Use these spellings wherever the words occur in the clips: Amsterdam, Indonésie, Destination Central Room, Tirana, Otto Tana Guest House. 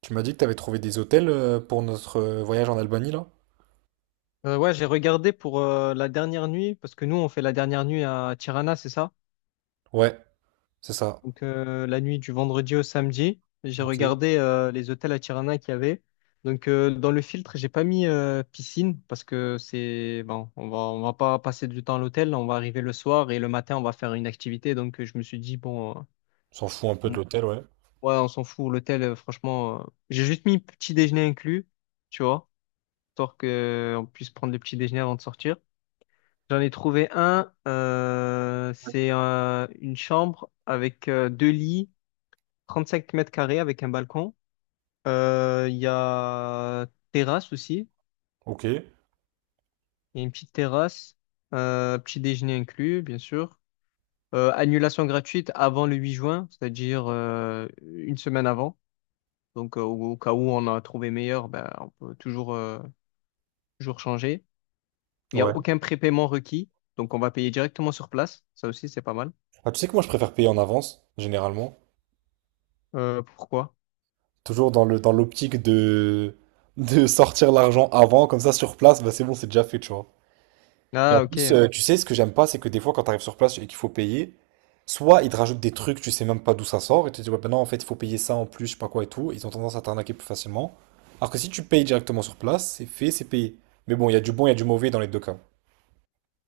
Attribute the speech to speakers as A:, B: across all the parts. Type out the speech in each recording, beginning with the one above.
A: Tu m'as dit que t'avais trouvé des hôtels pour notre voyage en Albanie là?
B: Ouais, j'ai regardé pour la dernière nuit, parce que nous, on fait la dernière nuit à Tirana, c'est ça?
A: Ouais, c'est ça.
B: Donc, la nuit du vendredi au samedi, j'ai
A: Ok. On
B: regardé les hôtels à Tirana qu'il y avait. Donc, dans le filtre, j'ai pas mis piscine, parce que c'est bon, on va pas passer du temps à l'hôtel, on va arriver le soir et le matin, on va faire une activité. Donc, je me suis dit, bon,
A: S'en fout un peu de
B: on-
A: l'hôtel, ouais.
B: ouais, on s'en fout, l'hôtel, franchement, j'ai juste mis petit déjeuner inclus, tu vois, histoire qu'on puisse prendre le petit déjeuner avant de sortir. J'en ai trouvé un. C'est une chambre avec deux lits, 35 mètres carrés avec un balcon. Il y a terrasse aussi.
A: Ok.
B: Il y a une petite terrasse. Petit déjeuner inclus, bien sûr. Annulation gratuite avant le 8 juin, c'est-à-dire une semaine avant. Donc, au cas où on a trouvé meilleur, ben, on peut toujours, toujours changer. Il n'y a
A: Ouais.
B: aucun prépaiement requis. Donc, on va payer directement sur place. Ça aussi, c'est pas mal.
A: Ah, tu sais que moi je préfère payer en avance, généralement.
B: Pourquoi?
A: Toujours dans le dans l'optique de sortir l'argent avant, comme ça sur place, bah c'est bon, c'est déjà fait, tu vois. Et en
B: Ah,
A: plus,
B: ok.
A: tu sais, ce que j'aime pas, c'est que des fois, quand tu arrives sur place et qu'il faut payer, soit ils te rajoutent des trucs, tu sais même pas d'où ça sort, et tu te dis, ouais, ben non, en fait, il faut payer ça en plus, je sais pas quoi et tout. Ils ont tendance à t'arnaquer plus facilement. Alors que si tu payes directement sur place, c'est fait, c'est payé. Mais bon, il y a du bon, il y a du mauvais dans les deux cas.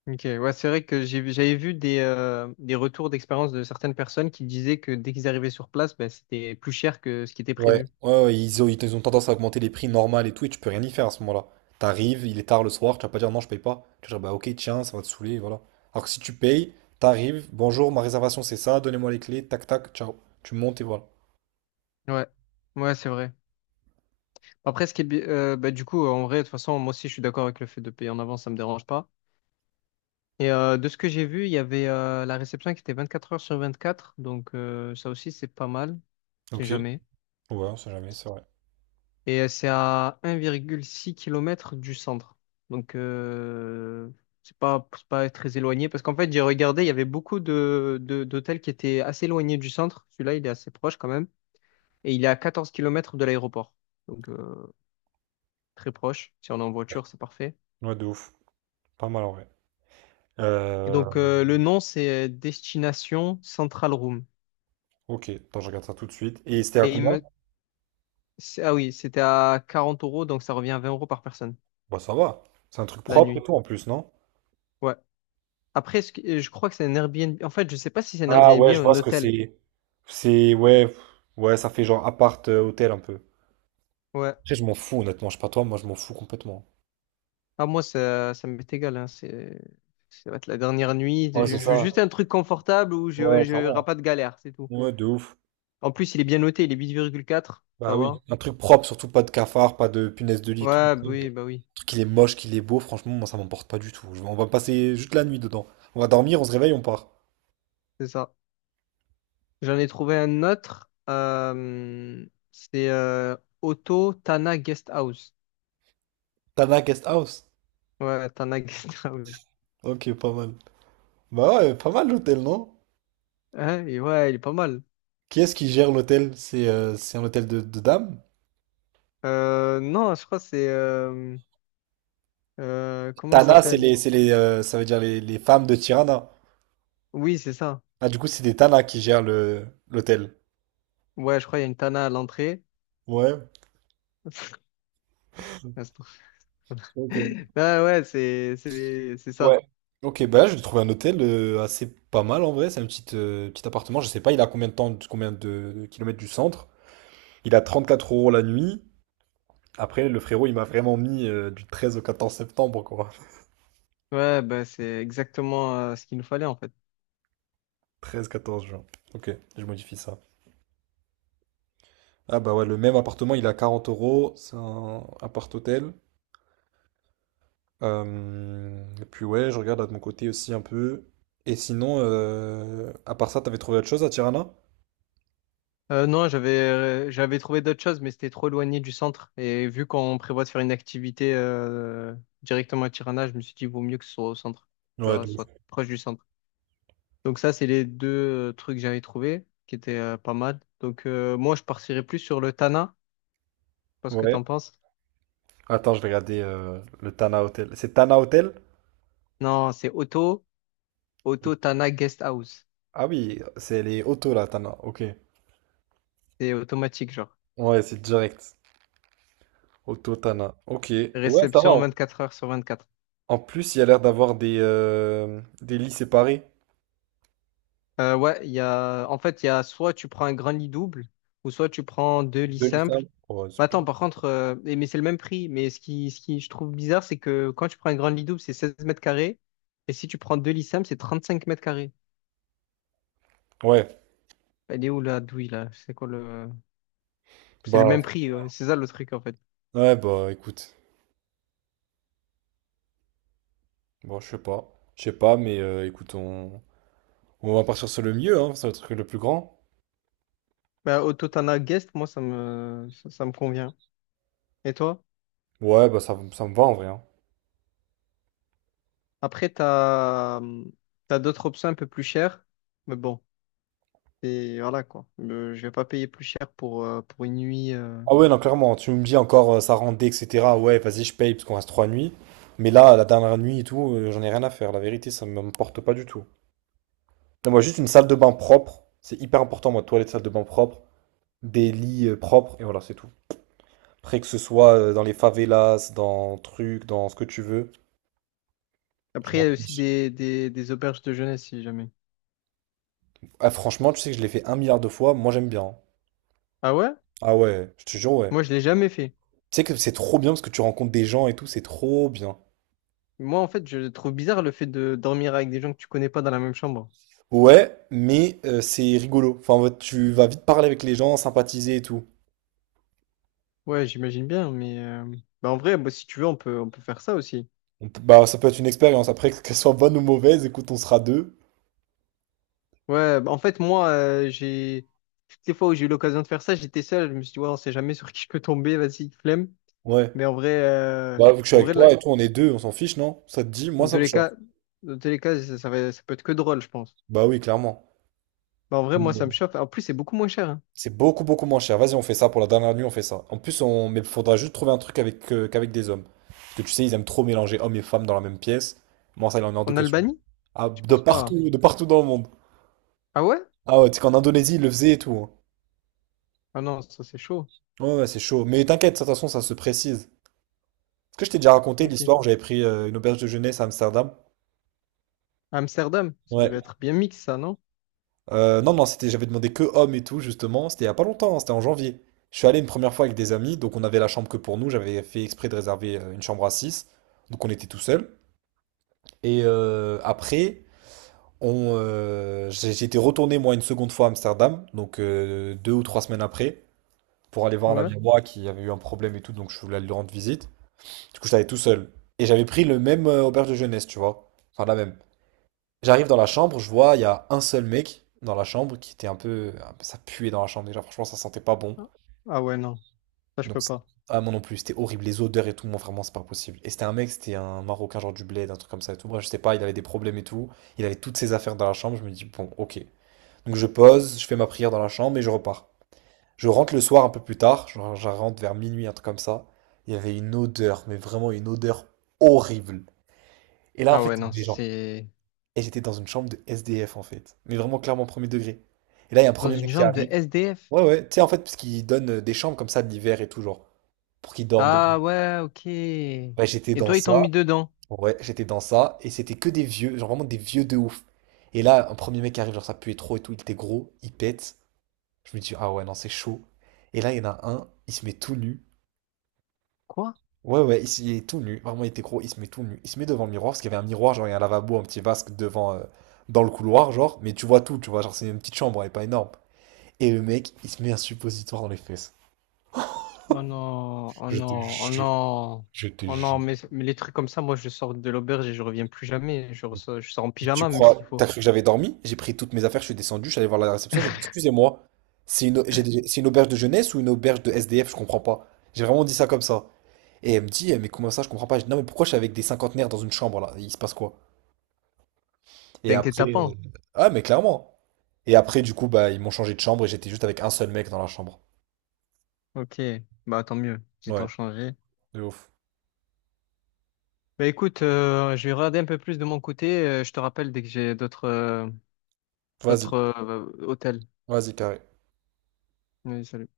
B: Ok, ouais, c'est vrai que j'avais vu des retours d'expérience de certaines personnes qui disaient que dès qu'ils arrivaient sur place, bah, c'était plus cher que ce qui était
A: Ouais.
B: prévu.
A: Ouais, ouais, ils ont tendance à augmenter les prix normal et tout, et tu peux rien y faire à ce moment-là. T'arrives, il est tard le soir, tu vas pas dire non, je paye pas. Tu vas dire, bah ok, tiens, ça va te saouler, voilà. Alors que si tu payes, t'arrives, bonjour, ma réservation c'est ça, donnez-moi les clés, tac tac, ciao. Tu montes et voilà.
B: Ouais, ouais, c'est vrai. Après, ce qui est, bi- bah, du coup, en vrai, de toute façon, moi aussi, je suis d'accord avec le fait de payer en avance, ça me dérange pas. Et de ce que j'ai vu, il y avait la réception qui était 24 heures sur 24, donc ça aussi, c'est pas mal. C'est
A: Ok. Ouais,
B: jamais.
A: on sait jamais, c'est vrai.
B: Et c'est à 1,6 kilomètre du centre. Donc, c'est pas très éloigné. Parce qu'en fait, j'ai regardé, il y avait beaucoup d'hôtels qui étaient assez éloignés du centre. Celui-là, il est assez proche quand même. Et il est à 14 kilomètres de l'aéroport. Donc, très proche. Si on est en voiture, c'est parfait.
A: Ouais, de ouf. Pas mal en vrai.
B: Et
A: Euh,
B: donc, le nom, c'est Destination Central Room.
A: ok, attends, je regarde ça tout de suite. Et c'était à
B: Et il
A: combien?
B: me... Ah oui, c'était à 40 euros. Donc, ça revient à 20 € par personne
A: Bah ça va. C'est un truc
B: la
A: propre et
B: nuit.
A: tout en plus, non?
B: Ouais. Après, je crois que c'est un Airbnb. En fait, je sais pas si c'est un
A: Ah
B: Airbnb ou
A: ouais, je
B: un
A: vois ce que
B: hôtel.
A: c'est. C'est ouais, pff, ouais, ça fait genre appart hôtel un peu.
B: Ouais.
A: Après, je m'en fous honnêtement, je sais pas toi, moi je m'en fous complètement.
B: Ah, moi, ça m'est égal, hein. Ça va être la dernière nuit.
A: Ouais,
B: Je,
A: c'est
B: je veux
A: ça.
B: juste un truc confortable où
A: Ouais,
B: ouais, je n'aurai
A: clairement.
B: pas de galère, c'est tout.
A: Ouais, de ouf.
B: En plus, il est bien noté. Il est 8,4. Ça
A: Bah oui,
B: va?
A: un truc propre, surtout pas de cafard, pas de punaise de lit et tout.
B: Ouais, bah
A: Un
B: oui, bah oui.
A: truc qu'il est moche, qu'il est beau, franchement, moi ça m'emporte pas du tout. On va passer juste la nuit dedans. On va dormir, on se réveille, on part.
B: C'est ça. J'en ai trouvé un autre. C'est Otto Tana Guest House.
A: Tana Guest House.
B: Ouais, Tana Guest House.
A: Ok, pas mal. Bah ouais, pas mal l'hôtel, non?
B: Hein. Et ouais, il est pas mal.
A: Qui est-ce qui gère l'hôtel? C'est un hôtel de dames?
B: Non, je crois que c'est. Comment elle
A: Tana,
B: s'appelle?
A: c'est les, ça veut dire les, femmes de Tirana.
B: Oui, c'est ça.
A: Ah, du coup, c'est des Tana qui gèrent le, l'hôtel.
B: Ouais, je crois qu'il y a une Tana à l'entrée.
A: Ouais, ok.
B: Ah ouais, c'est
A: Ouais.
B: ça.
A: Ok, bah je vais trouver un hôtel assez pas mal en vrai. C'est un petit appartement. Je sais pas, il a combien de temps, combien de kilomètres du centre. Il a 34 € la nuit. Après, le frérot, il m'a vraiment mis du 13 au 14 septembre, quoi.
B: Ouais, bah, c'est exactement ce qu'il nous fallait en fait.
A: 13-14 juin. Ok, je modifie ça. Ah bah ouais, le même appartement, il est à 40 euros, c'est un appart-hôtel. Et puis ouais, je regarde là de mon côté aussi un peu. Et sinon, à part ça, t'avais trouvé autre chose à Tirana?
B: Non, j'avais trouvé d'autres choses, mais c'était trop éloigné du centre. Et vu qu'on prévoit de faire une activité directement à Tirana, je me suis dit, vaut mieux que ce soit au centre, tu
A: Ouais,
B: vois,
A: de ouf.
B: soit proche du centre. Donc ça, c'est les deux trucs que j'avais trouvé qui étaient pas mal. Donc moi, je partirais plus sur le Tana. Je sais pas ce que
A: Ouais.
B: t'en penses.
A: Attends, je vais regarder le Tana Hotel. C'est Tana Hotel?
B: Non, c'est auto Tana Guest House.
A: Ah oui, c'est les autos là, Tana. Ok.
B: C'est automatique, genre.
A: Ouais, c'est direct. Auto Tana. Ok. Ouais, ça va.
B: Réception 24 heures sur 24.
A: En plus, il y a l'air d'avoir des lits séparés.
B: Ouais, en fait, il y a soit tu prends un grand lit double ou soit tu prends deux lits
A: Deux lits
B: simples.
A: simples. Ouais,
B: Mais
A: c'est bien.
B: attends, par contre, mais c'est le même prix. Mais ce qui je trouve bizarre, c'est que quand tu prends un grand lit double, c'est 16 mètres carrés. Et si tu prends deux lits simples, c'est 35 mètres carrés.
A: Ouais.
B: Elle est où la douille là? C'est quoi le? C'est le même
A: Bah,
B: prix, ouais. C'est ça le truc en fait.
A: ouais, bah écoute. Bon, je sais pas. Je sais pas, mais écoute, on va partir sur le mieux, hein, c'est le truc le plus grand.
B: Bah, au totana Guest, moi, ça me convient. Et toi?
A: Ouais, bah ça, ça me va en vrai, hein.
B: Après, t'as d'autres options un peu plus chères, mais bon, et voilà quoi. Je vais pas payer plus cher pour une nuit.
A: Ah ouais, non, clairement, tu me dis encore ça rendait, etc. Ouais, vas-y, je paye parce qu'on reste trois nuits. Mais là, la dernière nuit et tout, j'en ai rien à faire. La vérité, ça me m'importe pas du tout. Non, moi, juste une salle de bain propre. C'est hyper important, moi, toilette, salle de bain propre, des lits propres, et voilà, c'est tout. Après, que ce soit dans les favelas, dans truc, dans ce que tu veux, je
B: Après, il
A: m'en
B: y a aussi
A: fiche.
B: des auberges de jeunesse si jamais.
A: Ah, franchement, tu sais que je l'ai fait un milliard de fois, moi j'aime bien, hein.
B: Ah ouais?
A: Ah ouais, je te jure, ouais.
B: Moi, je l'ai jamais fait.
A: Tu sais que c'est trop bien parce que tu rencontres des gens et tout, c'est trop bien.
B: Moi, en fait, je trouve bizarre le fait de dormir avec des gens que tu connais pas dans la même chambre.
A: Ouais, mais c'est rigolo. Enfin, en mode, tu vas vite parler avec les gens, sympathiser et tout.
B: Ouais, j'imagine bien, bah, en vrai, bah, si tu veux, on peut faire ça aussi.
A: Bah, ça peut être une expérience. Après, qu'elle soit bonne ou mauvaise, écoute, on sera deux.
B: Ouais, bah, en fait, moi, j'ai toutes les fois où j'ai eu l'occasion de faire ça, j'étais seul. Je me suis dit, ouais, on sait jamais sur qui je peux tomber, vas-y, flemme.
A: Ouais.
B: Mais
A: Bah, vu que je suis
B: en
A: avec
B: vrai, là,
A: toi et tout, on est deux, on s'en fiche, non? Ça te dit? Moi, ça
B: de
A: me
B: les
A: chauffe.
B: cas, dans tous les cas, ça va, ça peut être que drôle, je pense.
A: Bah oui, clairement.
B: Bah, en vrai, moi, ça me chauffe. En plus, c'est beaucoup moins cher, hein.
A: C'est beaucoup, beaucoup moins cher. Vas-y, on fait ça pour la dernière nuit, on fait ça. En plus, on... mais faudra juste trouver un truc avec, qu'avec des hommes. Parce que tu sais, ils aiment trop mélanger hommes et femmes dans la même pièce. Moi, ça, il en est hors de
B: En
A: question.
B: Albanie?
A: Ah,
B: Je pense pas.
A: de partout dans le monde.
B: Ah ouais?
A: Ah ouais, tu sais qu'en Indonésie, ils le faisaient et tout, hein.
B: Ah non, ça, c'est chaud.
A: Ouais, ouais, c'est chaud. Mais t'inquiète, de toute façon, ça se précise. Est-ce que je t'ai déjà raconté
B: Ok.
A: l'histoire où j'avais pris une auberge de jeunesse à Amsterdam?
B: Amsterdam, ça
A: Ouais.
B: devait être bien mix, ça, non?
A: Non, non, c'était, j'avais demandé que hommes et tout, justement. C'était il y a pas longtemps, hein, c'était en janvier. Je suis allé une première fois avec des amis, donc on avait la chambre que pour nous. J'avais fait exprès de réserver une chambre à 6, donc on était tout seul. Et après, j'ai été retourné moi une seconde fois à Amsterdam, donc 2 ou 3 semaines après, pour aller voir un
B: Ouais.
A: ami à moi qui avait eu un problème et tout, donc je voulais lui rendre visite. Du coup, j'étais allé tout seul. Et j'avais pris le même auberge de jeunesse, tu vois. Enfin, la même. J'arrive dans la chambre, je vois, il y a un seul mec dans la chambre qui était un peu. Ça puait dans la chambre déjà, franchement, ça sentait pas bon.
B: Ah ouais, non. Ça, je
A: Donc,
B: peux
A: c'est-
B: pas.
A: ah, moi non plus, c'était horrible. Les odeurs et tout, moi vraiment, c'est pas possible. Et c'était un mec, c'était un Marocain, genre du bled, un truc comme ça et tout. Moi, je sais pas, il avait des problèmes et tout. Il avait toutes ses affaires dans la chambre, je me dis, bon, ok. Donc, je pose, je fais ma prière dans la chambre et je repars. Je rentre le soir un peu plus tard, genre, je rentre vers minuit, un truc comme ça. Il y avait une odeur, mais vraiment une odeur horrible. Et là, en
B: Ah
A: fait,
B: ouais,
A: il y
B: non,
A: avait des gens.
B: c'est
A: Et j'étais dans une chambre de SDF, en fait. Mais vraiment, clairement, premier degré. Et là, il y a un
B: dans
A: premier
B: une
A: mec qui
B: chambre de
A: arrive.
B: SDF.
A: Ouais, ouais. Tu sais, en fait, parce qu'ils donnent des chambres comme ça de l'hiver et tout, genre, pour qu'ils dorment dedans.
B: Ah ouais, ok. Et
A: Ouais, j'étais dans
B: toi, ils t'ont mis
A: ça.
B: dedans?
A: Ouais, j'étais dans ça. Et c'était que des vieux, genre vraiment des vieux de ouf. Et là, un premier mec qui arrive, genre, ça puait trop et tout. Il était gros, il pète. Je me dis, ah ouais, non, c'est chaud. Et là, il y en a un, il se met tout nu.
B: Quoi?
A: Ouais, ouais, il est tout nu. Vraiment, il était gros. Il se met tout nu. Il se met devant le miroir parce qu'il y avait un miroir, genre, il y a un lavabo, un petit vasque devant, dans le couloir, genre. Mais tu vois tout, tu vois, genre, c'est une petite chambre, elle est pas énorme. Et le mec, il se met un suppositoire dans les fesses.
B: Oh non, oh
A: Je te
B: non, oh
A: jure,
B: non,
A: je te
B: oh non,
A: jure.
B: mais les trucs comme ça, moi je sors de l'auberge et je reviens plus jamais. Je sors en
A: Mais tu
B: pyjama même
A: crois,
B: s'il faut.
A: t'as cru que j'avais dormi? J'ai pris toutes mes affaires, je suis descendu, je suis allé voir la réception, j'ai dit, excusez-moi, c'est une auberge de jeunesse ou une auberge de SDF, je comprends pas. J'ai vraiment dit ça comme ça. Et elle me dit, eh, mais comment ça, je comprends pas. Je dis, non, mais pourquoi je suis avec des cinquantenaires dans une chambre là? Il se passe quoi? Et après,
B: T'inquiète pas, hein.
A: ah, mais clairement. Et après, du coup, bah, ils m'ont changé de chambre et j'étais juste avec un seul mec dans la chambre.
B: Ok, bah tant mieux, j'ai tant
A: Ouais,
B: changé.
A: de ouf.
B: Bah écoute, je vais regarder un peu plus de mon côté. Je te rappelle dès que j'ai
A: Vas-y,
B: d'autres hôtels.
A: vas-y, carré.
B: Oui, salut.